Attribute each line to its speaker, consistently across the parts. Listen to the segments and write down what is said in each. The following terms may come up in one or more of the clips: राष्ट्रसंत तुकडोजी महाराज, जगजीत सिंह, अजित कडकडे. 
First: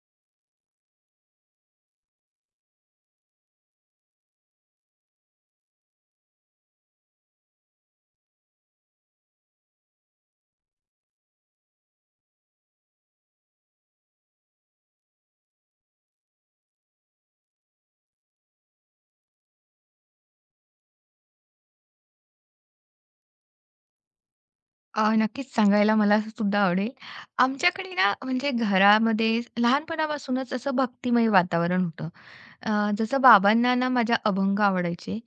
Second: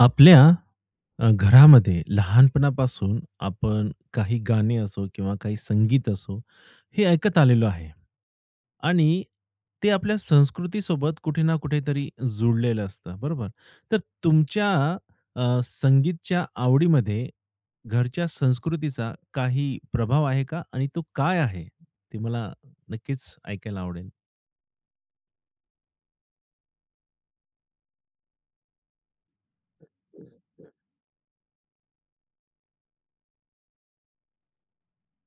Speaker 1: आपल्या घरामध्ये लहानपणापासून आपण काही गाणे असो किंवा काही संगीत असो, हे ऐकत आलेलो आहे आणि ते आपल्या संस्कृतीसोबत कुठे ना कुठेतरी जुळलेलं असतं, बरोबर? तर तुमच्या संगीतच्या आवडीमध्ये घरच्या संस्कृतीचा काही प्रभाव आहे का? आणि तो काय आहे? ते मला नक्कीच ऐकायला आवडेल.
Speaker 2: नक्कीच सांगायला मला सुद्धा आवडेल. आमच्याकडे ना म्हणजे घरामध्ये लहानपणापासूनच असं भक्तिमय वातावरण होतं. जसं बाबांना ना माझ्या अभंग आवडायचे.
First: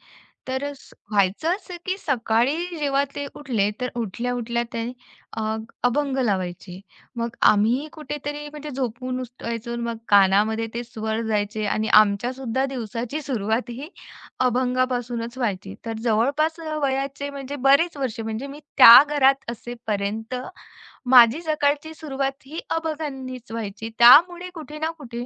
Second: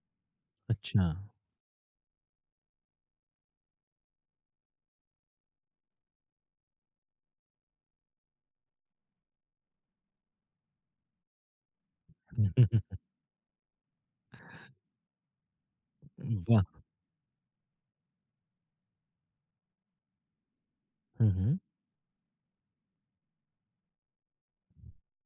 Speaker 2: तर
Speaker 1: अच्छा.
Speaker 2: व्हायचं असं की सकाळी जेव्हा ते उठले, तर उठल्या-उठल्या ते अ, अभंग लावायचे. मग आम्हीही कुठेतरी म्हणजे झोपून उठायचो आणि मग कानामध्ये ते स्वर जायचे आणि आमच्या सुद्धा दिवसाची सुरुवात ही अभंगापासूनच व्हायची. तर जवळपास
Speaker 1: वाह!
Speaker 2: वयाचे म्हणजे बरेच वर्ष म्हणजे मी त्या घरात असेपर्यंत
Speaker 1: हं,
Speaker 2: माझी
Speaker 1: हं.
Speaker 2: सकाळची सुरुवात ही अभंगांनीच व्हायची. त्यामुळे कुठे ना कुठे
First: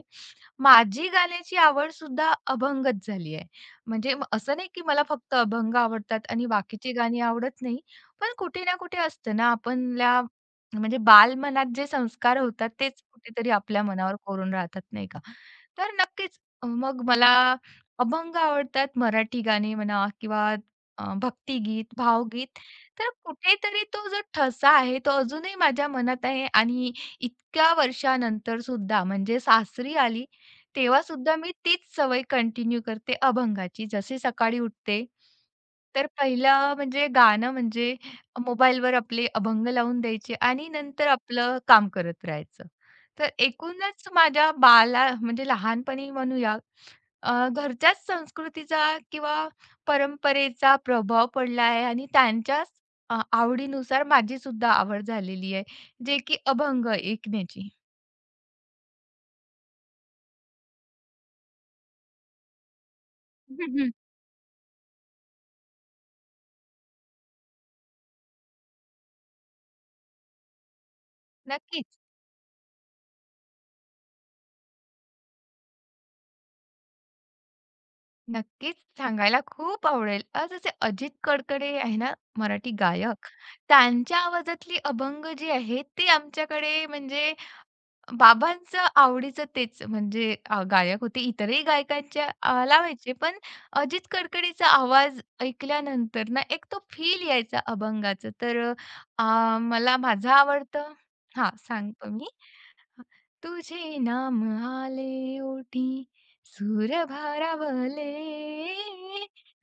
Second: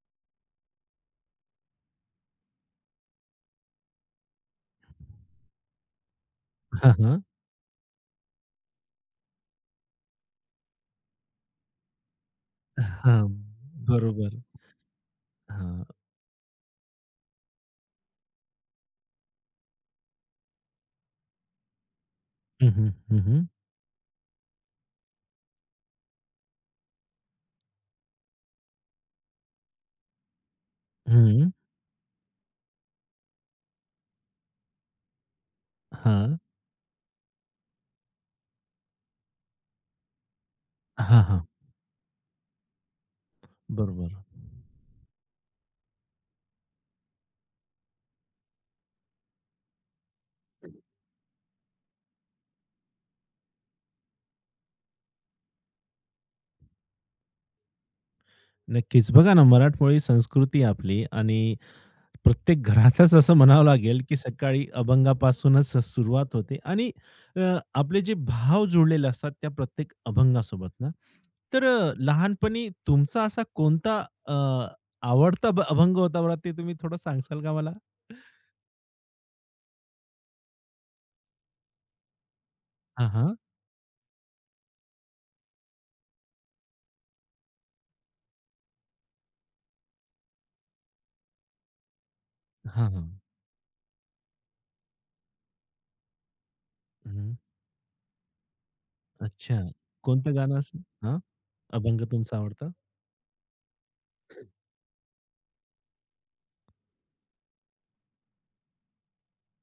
Speaker 2: माझी गाण्याची आवडसुद्धा अभंगच झाली आहे. म्हणजे असं नाही की मला फक्त अभंग आवडतात आणि बाकीची
Speaker 1: हां,
Speaker 2: गाणी
Speaker 1: हां.
Speaker 2: आवडत नाही. पण कुठे ना कुठे असतं ना आपल्या म्हणजे बालमनात जे संस्कार होतात तेच कुठेतरी आपल्या मनावर
Speaker 1: बरोबर.
Speaker 2: कोरून राहतात नाही का?
Speaker 1: हां.
Speaker 2: तर नक्कीच मग मला अभंग आवडतात, मराठी गाणी म्हणा किंवा भक्तिगीत, भावगीत.
Speaker 1: हं, हं.
Speaker 2: तर
Speaker 1: हं, हं.
Speaker 2: कुठेतरी तो जो ठसा आहे तो अजूनही माझ्या मनात आहे आणि इतक्या वर्षानंतर सुद्धा म्हणजे सासरी आली तेव्हा सुद्धा
Speaker 1: हं.
Speaker 2: मी तीच सवय कंटिन्यू करते अभंगाची. जसे सकाळी उठते, तर
Speaker 1: हां.
Speaker 2: पहिलं म्हणजे गाणं म्हणजे मोबाईलवर आपले अभंग लावून द्यायचे आणि नंतर
Speaker 1: हां, हां.
Speaker 2: आपलं काम करत राहायचं. तर एकूणच
Speaker 1: बरोबर.
Speaker 2: माझ्या बाला म्हणजे लहानपणी म्हणूया घरच्याच संस्कृतीचा किंवा परंपरेचा प्रभाव पडला आहे आणि त्यांच्याच आवडीनुसार माझी सुद्धा आवड झालेली आहे, जे की अभंग ऐकण्याची.
Speaker 1: नक्कीच. बघा ना, मराठमोळी संस्कृती आपली आणि प्रत्येक घरातच असं म्हणावं
Speaker 2: हं, हं.
Speaker 1: लागेल, की सकाळी अभंगापासूनच सुरुवात होते आणि अ, आपले जे भाव जुळलेले असतात त्या प्रत्येक अभंगासोबत ना. तर
Speaker 2: नक्कीच,
Speaker 1: लहानपणी तुमचा असा कोणता अ, आवडता अभंग होता बरं? ते तुम्ही थोडं सांगाल का मला?
Speaker 2: नक्कीच सांगायला खूप आवडेल. जसे अजित कडकडे आहे ना मराठी
Speaker 1: हां,
Speaker 2: गायक,
Speaker 1: हां.
Speaker 2: त्यांच्या आवाजातली अभंग जी आहेत ते आमच्याकडे म्हणजे बाबांचं आवडीचं तेच म्हणजे गायक होते. इतरही गायकांच्या
Speaker 1: हां, हां.
Speaker 2: लावायचे, पण अजित कडकडेचा आवाज ऐकल्यानंतर ना एक तो फील
Speaker 1: हं.
Speaker 2: यायचा अभंगाचा. तर
Speaker 1: अच्छा.
Speaker 2: मला माझं
Speaker 1: कोणतं गाणं असं?
Speaker 2: आवडतं
Speaker 1: हां.
Speaker 2: हां,
Speaker 1: अभंग
Speaker 2: सांगतो मी.
Speaker 1: तुमचा आवडता?
Speaker 2: तुझे नाम आले ओठी सूर भारावले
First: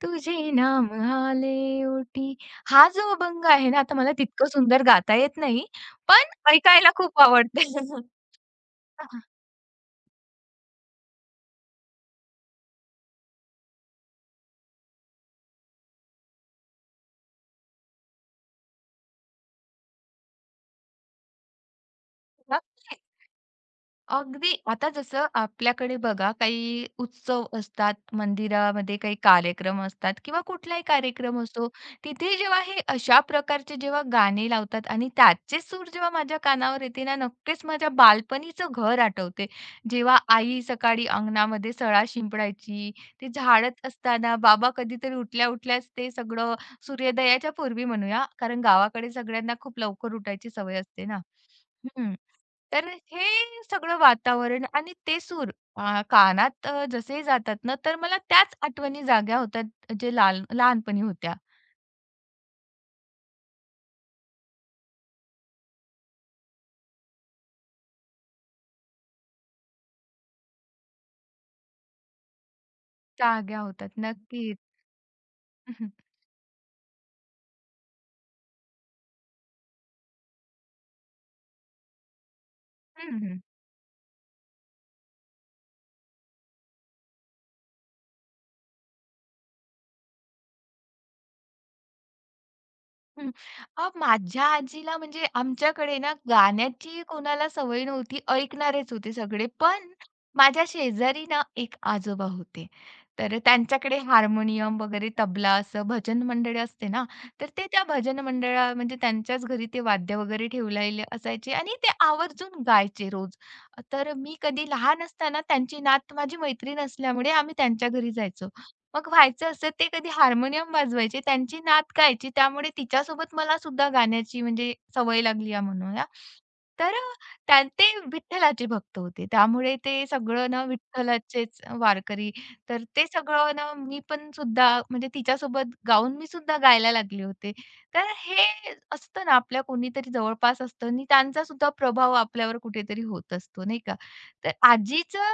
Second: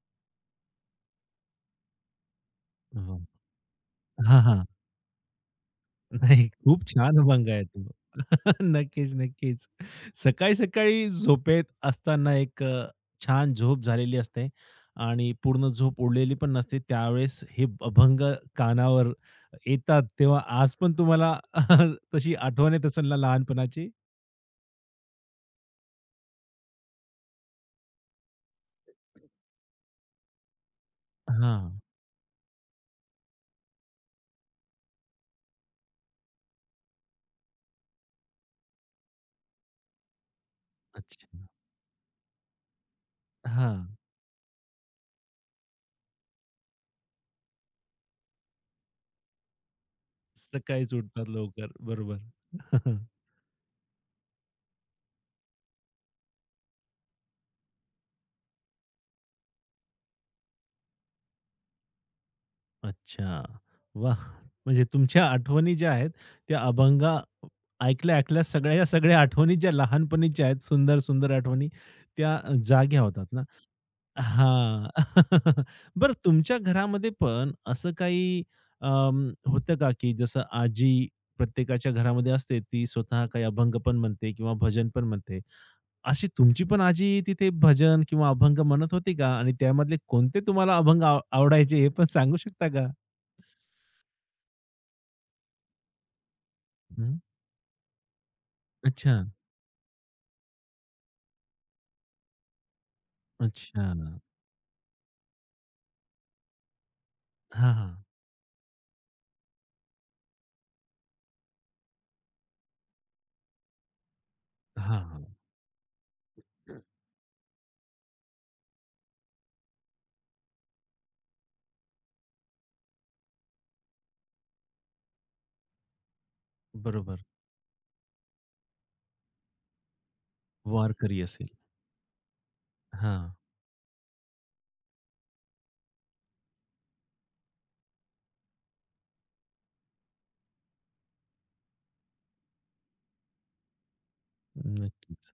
Speaker 2: तुझे नाम आले ओठी. हा जो
Speaker 1: हो.
Speaker 2: अभंग आहे ना आता मला
Speaker 1: हां,
Speaker 2: तितकं
Speaker 1: हां.
Speaker 2: सुंदर गाता येत नाही,
Speaker 1: नाही,
Speaker 2: पण
Speaker 1: खूप
Speaker 2: ऐकायला
Speaker 1: छान
Speaker 2: खूप
Speaker 1: अभंग आहे
Speaker 2: आवडते.
Speaker 1: तो. नक्कीच, नक्कीच. सकाळी-सकाळी झोपेत असताना एक छान झोप झालेली असते आणि पूर्ण झोप उडलेली पण नसते. त्यावेळेस हे अभंग कानावर येतात, तेव्हा आज पण तुम्हाला तशी आठवण येत असेल ना लहानपणाची?
Speaker 2: अगदी आता जसं आपल्याकडे बघा काही उत्सव असतात, मंदिरामध्ये काही कार्यक्रम असतात किंवा कुठलाही कार्यक्रम असतो.
Speaker 1: हां.
Speaker 2: तिथे जेव्हा हे अशा प्रकारचे जेव्हा गाणे लावतात आणि त्याचे सूर जेव्हा माझ्या कानावर येते ना, नक्कीच माझ्या बालपणीचं घर आठवते. जेव्हा आई सकाळी
Speaker 1: अच्छा.
Speaker 2: अंगणामध्ये सळा शिंपडायची, ते
Speaker 1: हां.
Speaker 2: झाडत असताना बाबा कधीतरी उठल्या-उठल्याच ते सगळं सूर्योदयाच्या पूर्वी म्हणूया, कारण गावाकडे सगळ्यांना खूप लवकर उठायची सवय
Speaker 1: सकाळीच
Speaker 2: असते ना.
Speaker 1: उठतात लवकर.
Speaker 2: हं.
Speaker 1: बरोबर.
Speaker 2: तर हे सगळं वातावरण आणि ते सूर कानात जसे जातात ना, तर मला त्याच आठवणी जाग्या होतात, जे लाल लहानपणी होत्या.
Speaker 1: अच्छा. वाह! म्हणजे तुमच्या आठवणी ज्या आहेत, त्या अभंग ऐकल्या-ऐकल्या सगळ्या सगळ्या आठवणी ज्या लहानपणीच्या आहेत, सुंदर-सुंदर आठवणी त्या जाग्या होतात ना?
Speaker 2: जाग्या होतात. नक्कीच.
Speaker 1: हां. बरं, तुमच्या घरामध्ये पण असं काही होतं का, की जसं आजी प्रत्येकाच्या घरामध्ये असते, ती स्वतः
Speaker 2: हं,
Speaker 1: काही अभंग पण म्हणते किंवा भजन पण म्हणते. अशी तुमची पण आजी तिथे भजन किंवा अभंग म्हणत होती का? आणि त्यामधले कोणते तुम्हाला अभंग आवडायचे हे पण सांगू शकता का?
Speaker 2: हं. माझ्या आजीला म्हणजे आमच्याकडे ना गाण्याची कोणाला सवय नव्हती, ऐकणारेच
Speaker 1: अच्छा,
Speaker 2: होते सगळे. पण माझ्या शेजारी ना एक आजोबा होते. तर
Speaker 1: अच्छा.
Speaker 2: त्यांच्याकडे हार्मोनियम वगैरे तबला असं भजन मंडळ असते ना, तर ते
Speaker 1: हां,
Speaker 2: त्या
Speaker 1: हां.
Speaker 2: भजन मंडळा म्हणजे त्यांच्याच घरी ते वाद्य वगैरे ठेवलेले असायचे आणि ते आवर्जून गायचे रोज. तर मी कधी
Speaker 1: हां,
Speaker 2: लहान
Speaker 1: हां.
Speaker 2: असताना त्यांची नात माझी मैत्रीण असल्यामुळे आम्ही त्यांच्या घरी जायचो. मग व्हायचं असं ते कधी हार्मोनियम वाजवायचे. त्यांची नात गायची. त्यामुळे तिच्यासोबत मला सुद्धा गाण्याची म्हणजे सवय लागली आहे म्हणूया. तर
Speaker 1: बरोबर.
Speaker 2: त्या ते विठ्ठलाचे भक्त होते. त्यामुळे ते सगळं ना
Speaker 1: वारकरी असेल.
Speaker 2: विठ्ठलाचेच वारकरी. तर ते
Speaker 1: हां,
Speaker 2: सगळं ना मी पण सुद्धा म्हणजे तिच्यासोबत गाऊन मी सुद्धा गायला लागले होते. तर हे असतं ना आपल्या कोणीतरी जवळपास असतं आणि त्यांचा सुद्धा प्रभाव आपल्यावर कुठेतरी होत असतो, नाही का? तर आजीचं
Speaker 1: नक्कीच.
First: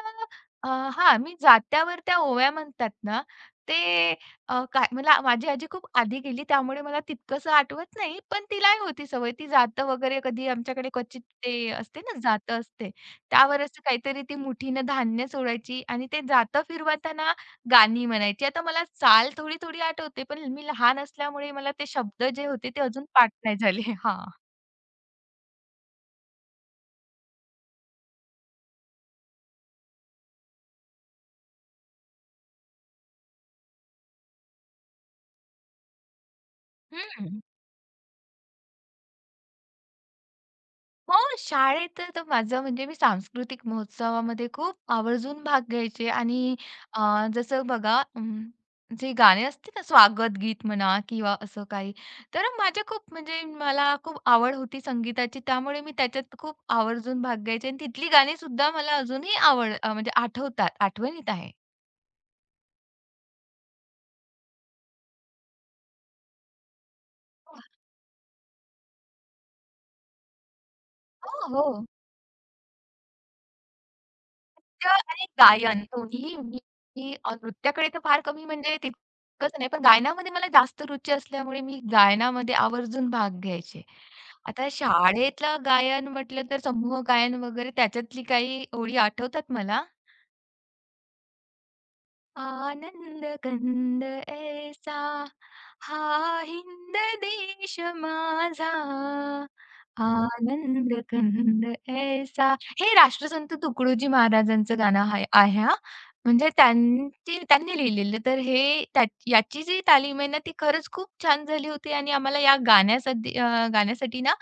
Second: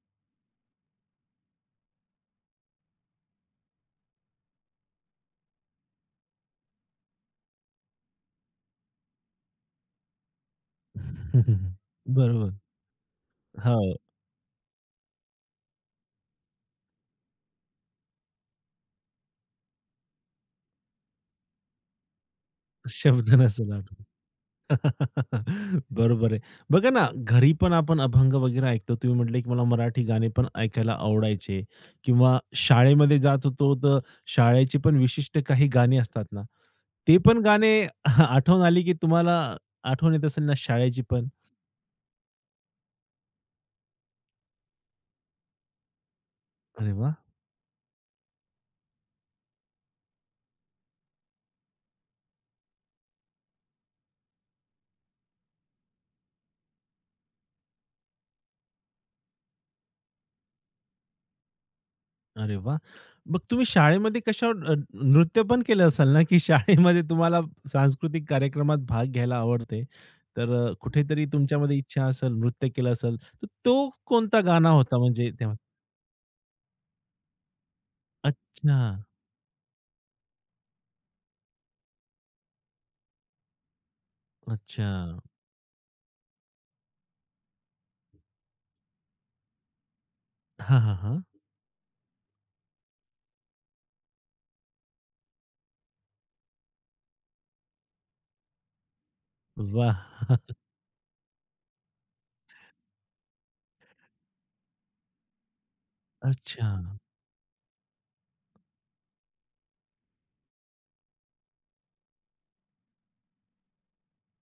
Speaker 2: अ, हां, मी जात्यावर त्या ओव्या म्हणतात ना ते काय मला माझी आजी खूप आधी गेली त्यामुळे मला तितकंसं आठवत नाही, पण तिलाही होती सवय. ती जातं वगैरे कधी आमच्याकडे क्वचित ते असते ना
Speaker 1: बरोबर.
Speaker 2: जातं असते. त्यावर
Speaker 1: हो,
Speaker 2: असं काहीतरी ती मुठीनं धान्य सोडायची आणि ते जातं फिरवताना गाणी म्हणायची. आता मला चाल थोडी-थोडी आठवते, पण मी लहान असल्यामुळे मला ते शब्द जे होते ते अजून
Speaker 1: शब्द
Speaker 2: पाठ नाही
Speaker 1: नसेल
Speaker 2: झाले.
Speaker 1: आठवत.
Speaker 2: हां.
Speaker 1: बरोबर आहे. बघा ना, घरी पण आपण अभंग वगैरे ऐकतो. तुम्ही म्हटले, की मला मराठी गाणे पण ऐकायला आवडायचे किंवा शाळेमध्ये जात होतो, तर शाळेचे पण विशिष्ट काही गाणी असतात ना, ते पण
Speaker 2: हं.
Speaker 1: गाणे आठवण आली, की तुम्हाला आठवण येत असेल ना शाळेची
Speaker 2: हो,
Speaker 1: पण?
Speaker 2: शाळेत तर माझं म्हणजे मी सांस्कृतिक महोत्सवामध्ये खूप आवर्जून भाग घ्यायचे आणि
Speaker 1: अरे
Speaker 2: अ,
Speaker 1: वाह!
Speaker 2: जसं बघा जे गाणे असते ना स्वागत गीत म्हणा किंवा असं काही, तर माझ्या खूप म्हणजे मला खूप आवड होती संगीताची त्यामुळे मी त्याच्यात खूप आवर्जून भाग घ्यायचे आणि तिथली गाणी सुद्धा मला अजूनही आवड म्हणजे आठवतात, आठवणीत आहे.
Speaker 1: अरे वाह! मग तुम्ही शाळेमध्ये कशावर नृत्य पण केलं असाल ना, की शाळेमध्ये तुम्हाला सांस्कृतिक कार्यक्रमात भाग घ्यायला आवडते. तर कुठेतरी
Speaker 2: हो,
Speaker 1: तुमच्यामध्ये
Speaker 2: हो.
Speaker 1: इच्छा असेल, नृत्य केलं असेल, तर तो कोणता गाणा
Speaker 2: नृत्य
Speaker 1: होता
Speaker 2: आणि
Speaker 1: म्हणजे तेव्हा?
Speaker 2: गायन दोन्ही मी मी अ, नृत्याकडे तर फार कमी
Speaker 1: अच्छा,
Speaker 2: म्हणजे तितकंच नाही, पण गायनामध्ये मला जास्त रुची असल्यामुळे मी गायनामध्ये आवर्जून भाग घ्यायचे. आता
Speaker 1: अच्छा.
Speaker 2: शाळेतलं गायन म्हटलं तर समूह गायन वगैरे त्याच्यातली काही ओळी आठवतात मला.
Speaker 1: हां, हां, हां.
Speaker 2: आनंद कंद ऐसा हा हिंद देश माझा.
Speaker 1: वाह!
Speaker 2: आनंद कंद ऐसा. हे राष्ट्रसंत तुकडोजी महाराजांचं गाणं आहे हा, म्हणजे
Speaker 1: अच्छा.
Speaker 2: त्यांचे त्यांनी लिहिलेलं. तर हे त्या- याची जी तालीम आहे ना ती खरंच खूप छान झाली होती आणि आम्हाला या गाण्यासाठी ना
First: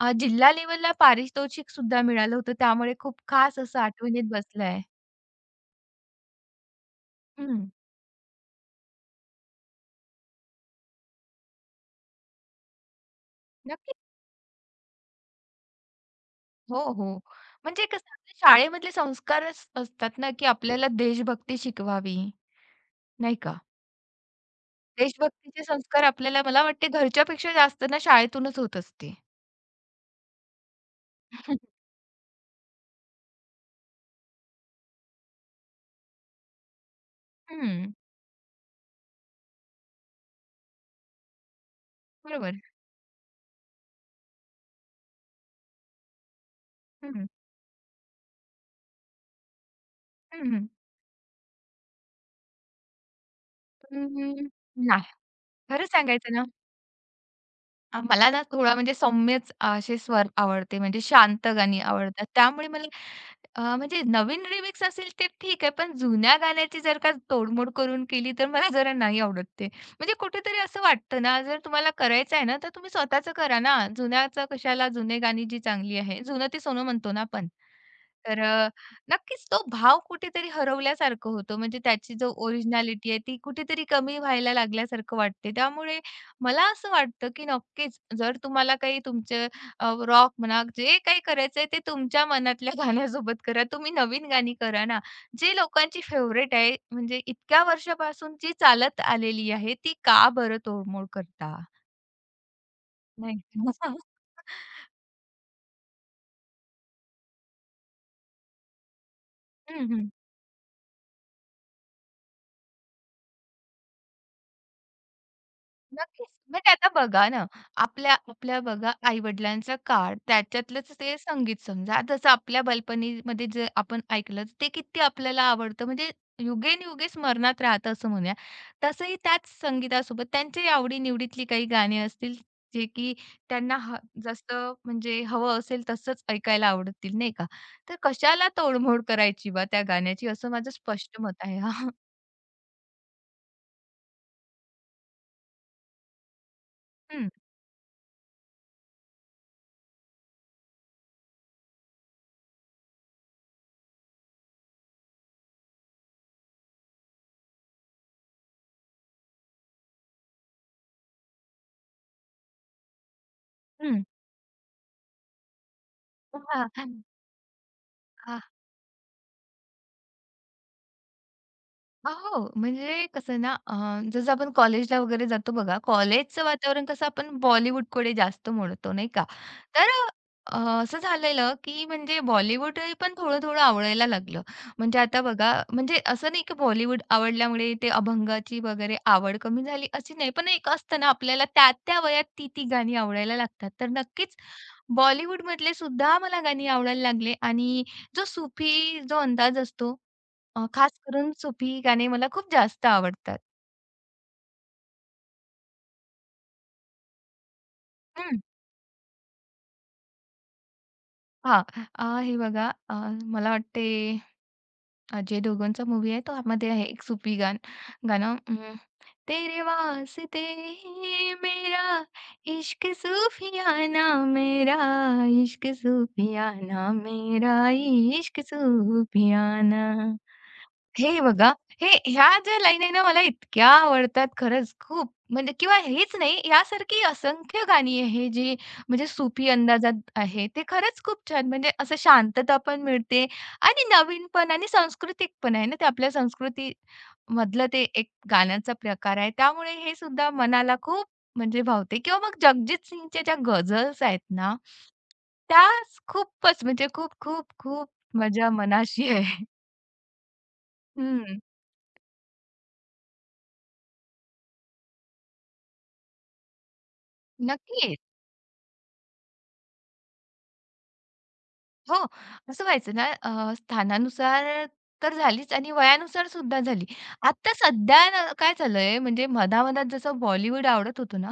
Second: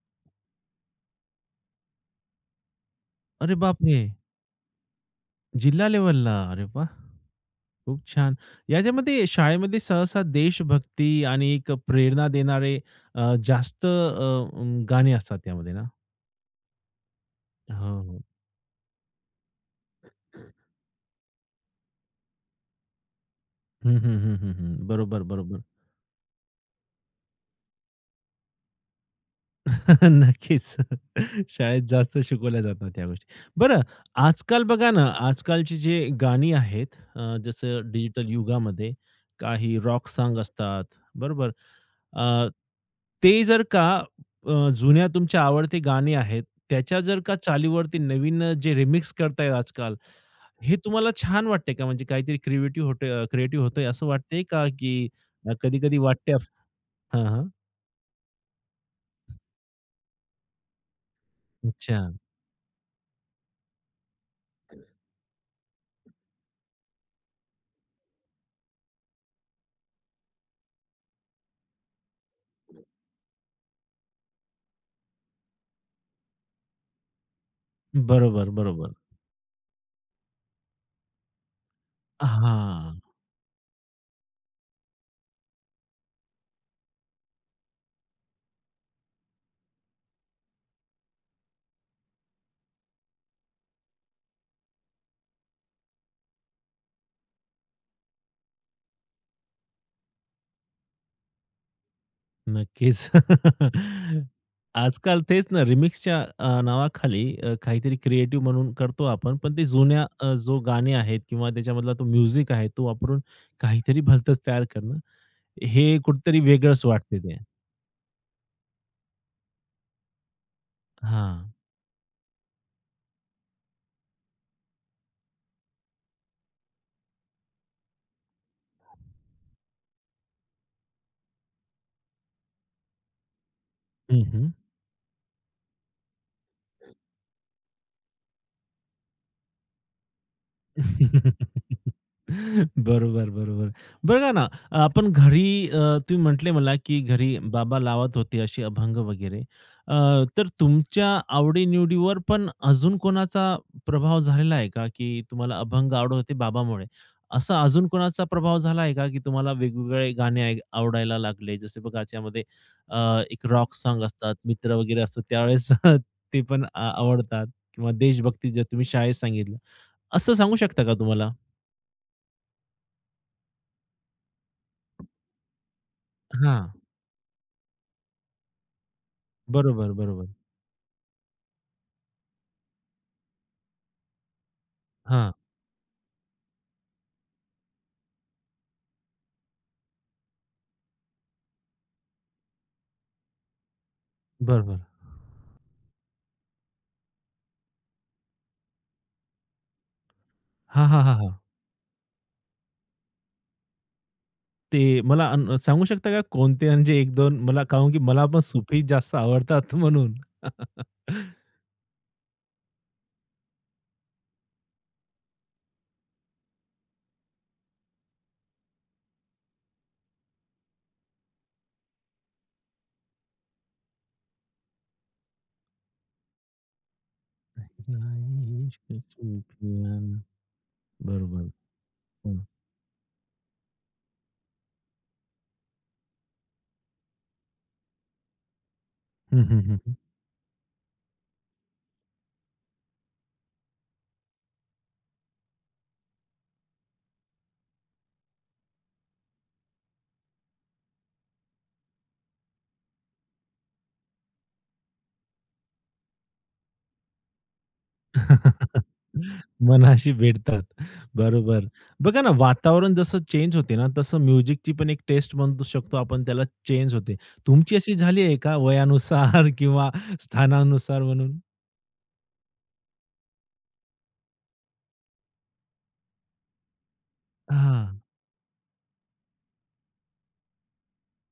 Speaker 2: जिल्हा लेवलला पारितोषिक सुद्धा मिळालं होतं त्यामुळे खूप
Speaker 1: अरे
Speaker 2: खास असं
Speaker 1: बापरे!
Speaker 2: आठवणीत बसलंय.
Speaker 1: जिल्हा लेव्हलला. अरे वाह!
Speaker 2: हम्म.
Speaker 1: खूप छान. याच्यामध्ये शाळेमध्ये सहसा देशभक्ती आणि एक प्रेरणा देणारे जास्त
Speaker 2: नक्की.
Speaker 1: गाणे असतात त्यामध्ये ना?
Speaker 2: हो, हो. म्हणजे
Speaker 1: हो,
Speaker 2: कसं
Speaker 1: हो.
Speaker 2: आपल्या शाळेमधले संस्कारच असतात ना, की आपल्याला देशभक्ती शिकवावी, नाही का?
Speaker 1: हं, हं, हं, हं, हं. बरोबर, बरोबर.
Speaker 2: देशभक्तीचे संस्कार आपल्याला मला वाटते घरच्यापेक्षा जास्त ना शाळेतूनच होत असते.
Speaker 1: नक्कीच. शाळेत जास्त शिकवल्या जातात त्या गोष्टी. बरं, आजकाल बघा ना, आजकालची जी गाणी आहेत, जसं
Speaker 2: हं,
Speaker 1: डिजिटल युगामध्ये काही रॉक साँग असतात, बरोबर. अ,
Speaker 2: बरोबर.
Speaker 1: ते जर का जुन्या तुमच्या आवडते गाणी आहेत, त्याच्या जर
Speaker 2: हं,
Speaker 1: का चालीवरती नवीन जे रिमिक्स करतायत आजकाल,
Speaker 2: हं, हं.
Speaker 1: हे तुम्हाला छान वाटते का? म्हणजे काहीतरी क्रिएटिव्ह होतंय असं वाटतंय
Speaker 2: अं,
Speaker 1: का, की
Speaker 2: नाही. खरं
Speaker 1: कधी-कधी वाटते?
Speaker 2: सांगायचं ना,
Speaker 1: हां,
Speaker 2: मला ना थोडा म्हणजे सौम्यच असे स्वर आवडते, म्हणजे शांत गाणी
Speaker 1: अच्छा.
Speaker 2: आवडतात. त्यामुळे मला म्हणजे नवीन रिमिक्स असेल ते ठीक आहे, पण जुन्या गाण्याची जर का तोडमोड करून केली, तर मला जरा नाही आवडत ते. म्हणजे कुठेतरी असं वाटतं ना, जर तुम्हाला करायचं आहे ना, तर तुम्ही स्वतःचं करा ना. जुन्याचं कशाला, जुने गाणी जी चांगली आहे, जुनं ते सोनं म्हणतो ना आपण. तर
Speaker 1: बरोबर, बरोबर.
Speaker 2: नक्कीच तो भाव कुठेतरी हरवल्यासारखं होतो. म्हणजे त्याची जो
Speaker 1: हां.
Speaker 2: ओरिजिनॅलिटी आहे, ती कुठेतरी कमी व्हायला लागल्यासारखं वाटते. त्यामुळे मला असं वाटतं, की नक्कीच जर तुम्हाला काही तुमच्या रॉक म्हणा, जे काही करायचंय ते तुमच्या मनातल्या गाण्यासोबत करा. तुम्ही नवीन गाणी करा ना. जे लोकांची फेवरेट आहे, म्हणजे इतक्या वर्षापासून जी चालत आलेली आहे, ती का बरं तोडमोड करता?
Speaker 1: नक्कीच.
Speaker 2: नाही का?
Speaker 1: आजकाल तेच ना रिमिक्सच्या नावाखाली काहीतरी क्रिएटिव्ह म्हणून करतो आपण. पण ते
Speaker 2: हं,
Speaker 1: जुन्या
Speaker 2: हं.
Speaker 1: जो गाणे आहेत किंवा त्याच्यामधला तो म्युझिक आहे, तो वापरून काहीतरी भलतंच तयार करणं, हे
Speaker 2: नक्कीच.
Speaker 1: कुठेतरी
Speaker 2: म्हणजे
Speaker 1: वेगळंच
Speaker 2: आता
Speaker 1: वाटते
Speaker 2: बघा
Speaker 1: ते.
Speaker 2: ना, आपल्या आपल्या बघा आई-वडिलांचा काळ, त्याच्यातलंच ते
Speaker 1: हां.
Speaker 2: संगीत समजा. आता जसं आपल्या बालपणीमध्ये जे आपण ऐकलं, ते किती आपल्याला आवडतं, म्हणजे युगेनयुगे स्मरणात राहतं असं म्हणूया. तसंही त्याच संगीतासोबत त्यांच्याही आवडी काही गाणी असतील, जे की त्यांना ह
Speaker 1: हं, हं.
Speaker 2: जसं म्हणजे हवं असेल तसंच ऐकायला आवडतील, नाही का? तर कशाला तोडमोड करायची बा त्या गाण्याची, असं माझं स्पष्ट मत आहे. हां.
Speaker 1: बरोबर, बरोबर. बघा ना, आपण घरी तुम्ही म्हटले मला, की
Speaker 2: हं.
Speaker 1: घरी बाबा लावत होते असे अभंग वगैरे. तर तुमच्या आवडी-निवडीवर पण अजून कोणाचा प्रभाव झालेला आहे का? की तुम्हाला अभंग आवडत होते बाबामुळे. असा अजून कोणाचा प्रभाव झाला आहे का? की तुम्हाला वेगवेगळे गाणे आवडायला लागले? जसे बघा त्यामध्ये अ, एक रॉक
Speaker 2: हं.
Speaker 1: सॉन्ग असतात, मित्र वगैरे असतो त्यावेळेस ते पण आवडतात किंवा
Speaker 2: हां.
Speaker 1: देशभक्ती जे तुम्ही शाळेत सांगितलं. असं सांगू शकता का तुम्हाला?
Speaker 2: हो, म्हणजे कसं ना जसं आपण कॉलेजला वगैरे जातो बघा, कॉलेजचं
Speaker 1: हां.
Speaker 2: वातावरण कसं आपण बॉलिवूडकडे जास्त वळतो नाही का? तर
Speaker 1: बरोबर, बरोबर.
Speaker 2: अ, असं झालेलं, की म्हणजे बॉलिवूड पण थोडं-थोडं आवडायला लागलं. म्हणजे आता
Speaker 1: हां.
Speaker 2: बघा, म्हणजे असं नाही की बॉलिवूड आवडल्यामुळे ते अभंगाची वगैरे आवड कमी झाली अशी नाही. पण एक असतं ना आपल्याला त्या-त्या वयात ती-ती गाणी आवडायला लागतात. तर नक्कीच
Speaker 1: बरोबर.
Speaker 2: बॉलिवूडमधले सुद्धा मला गाणी आवडायला लागले आणि जो सुफी जो अंदाज असतो,
Speaker 1: हां,
Speaker 2: खास
Speaker 1: हां, हां,
Speaker 2: करून
Speaker 1: हां.
Speaker 2: सुफी गाणे मला खूप जास्त आवडतात.
Speaker 1: ते मला सांगू शकता का कोणते, म्हणजे 1-2, मला, कारण की मला
Speaker 2: हं.
Speaker 1: पण सुफी जास्त आवडतात म्हणून.
Speaker 2: हां. हे बघा, मला वाटते अजय देवगणचा मूव्ही आहे तो ह्यामध्ये आहे एक सुफी गाणं. तेरे वास्ते है मेरा इश्क सूफियाना, मेरा इश्क सूफियाना, मेरा इश्क
Speaker 1: नाही,
Speaker 2: सूफियाना.
Speaker 1: सुफियान.
Speaker 2: हे
Speaker 1: बरोबर.
Speaker 2: बघा, हे ह्या
Speaker 1: हं.
Speaker 2: ज्या लाईनी आहे ना मला इतक्या आवडतात खरंच खूप. म्हणजे किंवा हेच नाही, यासारखी असंख्य गाणी आहे जी म्हणजे
Speaker 1: हं,
Speaker 2: सुफी
Speaker 1: हं, हं.
Speaker 2: अंदाजात आहे. ते खरंच खूप छान, म्हणजे असं शांतता पण मिळते आणि नवीन पण आणि सांस्कृतिक पण आहे ना, ते आपल्या संस्कृती मधलं ते एक गाण्याचा प्रकार आहे. त्यामुळे हे सुद्धा मनाला खूप म्हणजे भावते, किंवा मग जगजीत सिंगच्या ज्या गझल्स आहेत ना, त्या खूपच म्हणजे खूप, खूप, खूप माझ्या मनाशी आहे.
Speaker 1: मनाशी भिडतात. बरोबर. बघा ना, वातावरण जसं चेंज होते ना, तसं म्युझिकची पण एक टेस्ट म्हणू शकतो आपण त्याला चेंज होते. तुमची अशी
Speaker 2: नक्कीच.
Speaker 1: झाली आहे का वयानुसार किंवा स्थानानुसार म्हणून?
Speaker 2: हो, असं व्हायचं ना स्थानानुसार तर झालीच आणि वयानुसार सुद्धा झाली. आता
Speaker 1: हां.
Speaker 2: सध्या ना काय झालंय म्हणजे मधा-मधात जसं बॉलिवूड आवडत होतो, ना,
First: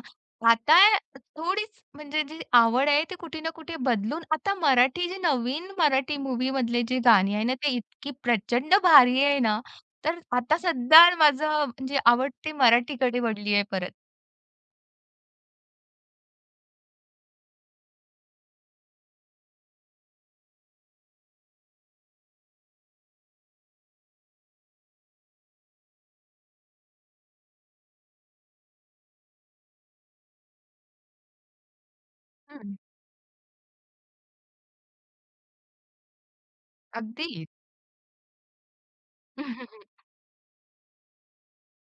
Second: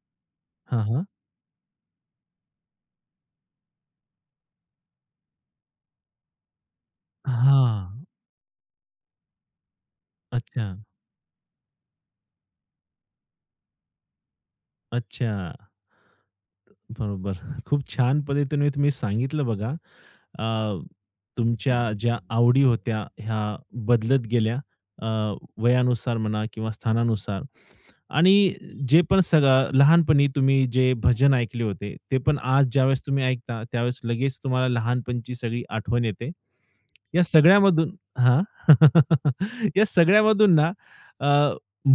Speaker 2: आता
Speaker 1: हां, हां.
Speaker 2: थोडीच म्हणजे जी आवड आहे ती कुठे ना कुठे बदलून आता मराठी जी नवीन मराठी मूव्हीमधले जी गाणी आहे ना, ते
Speaker 1: हां.
Speaker 2: इतकी प्रचंड भारी आहे ना, तर आता
Speaker 1: अच्छा,
Speaker 2: सध्या माझं म्हणजे आवड ती मराठीकडे वळली आहे परत.
Speaker 1: अच्छा. बरोबर. खूप छान पद्धतीने तुम्ही सांगितलं बघा. अ, तुमच्या ज्या आवडी होत्या ह्या बदलत गेल्या, अ, वयानुसार म्हणा किंवा स्थानानुसार आणि जे पण सगळं लहानपणी तुम्ही जे भजन ऐकले होते, ते पण आज
Speaker 2: हं,
Speaker 1: ज्यावेळेस तुम्ही ऐकता, त्यावेळेस लगेच तुम्हाला लहानपणची सगळी आठवण येते. या
Speaker 2: अगदी.
Speaker 1: सगळ्यामधून हां. या सगळ्यामधून ना अ,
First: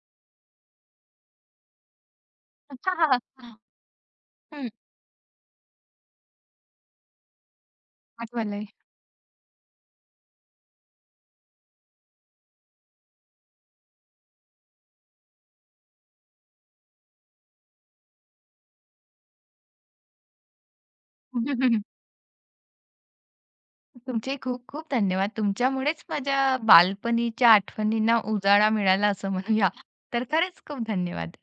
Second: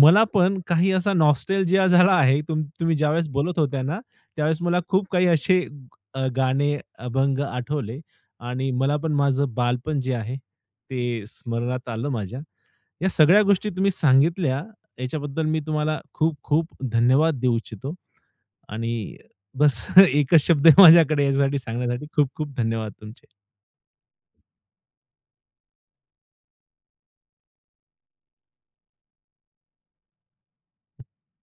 Speaker 1: मला पण काही असा नॉस्टॅल्जिया झाला आहे. तुम्ही ज्यावेळेस बोलत होत्या ना, त्यावेळेस
Speaker 2: हं,
Speaker 1: मला खूप काही असे गाणे, अभंग आठवले.
Speaker 2: आठवलंय.
Speaker 1: आणि मला पण माझं बालपण जे आहे, ते स्मरणात आलं माझ्या. या सगळ्या गोष्टी तुम्ही सांगितल्या, याच्याबद्दल मी तुम्हाला खूप-खूप धन्यवाद देऊ इच्छितो आणि बस एकच शब्द आहे माझ्याकडे यासाठी सांगण्यासाठी. खूप-खूप धन्यवाद तुमचे.
Speaker 2: तुमचे खूप खूप धन्यवाद. तुमच्यामुळेच माझ्या बालपणीच्या आठवणींना उजाळा मिळाला असं म्हणूया. तर खरंच खूप धन्यवाद.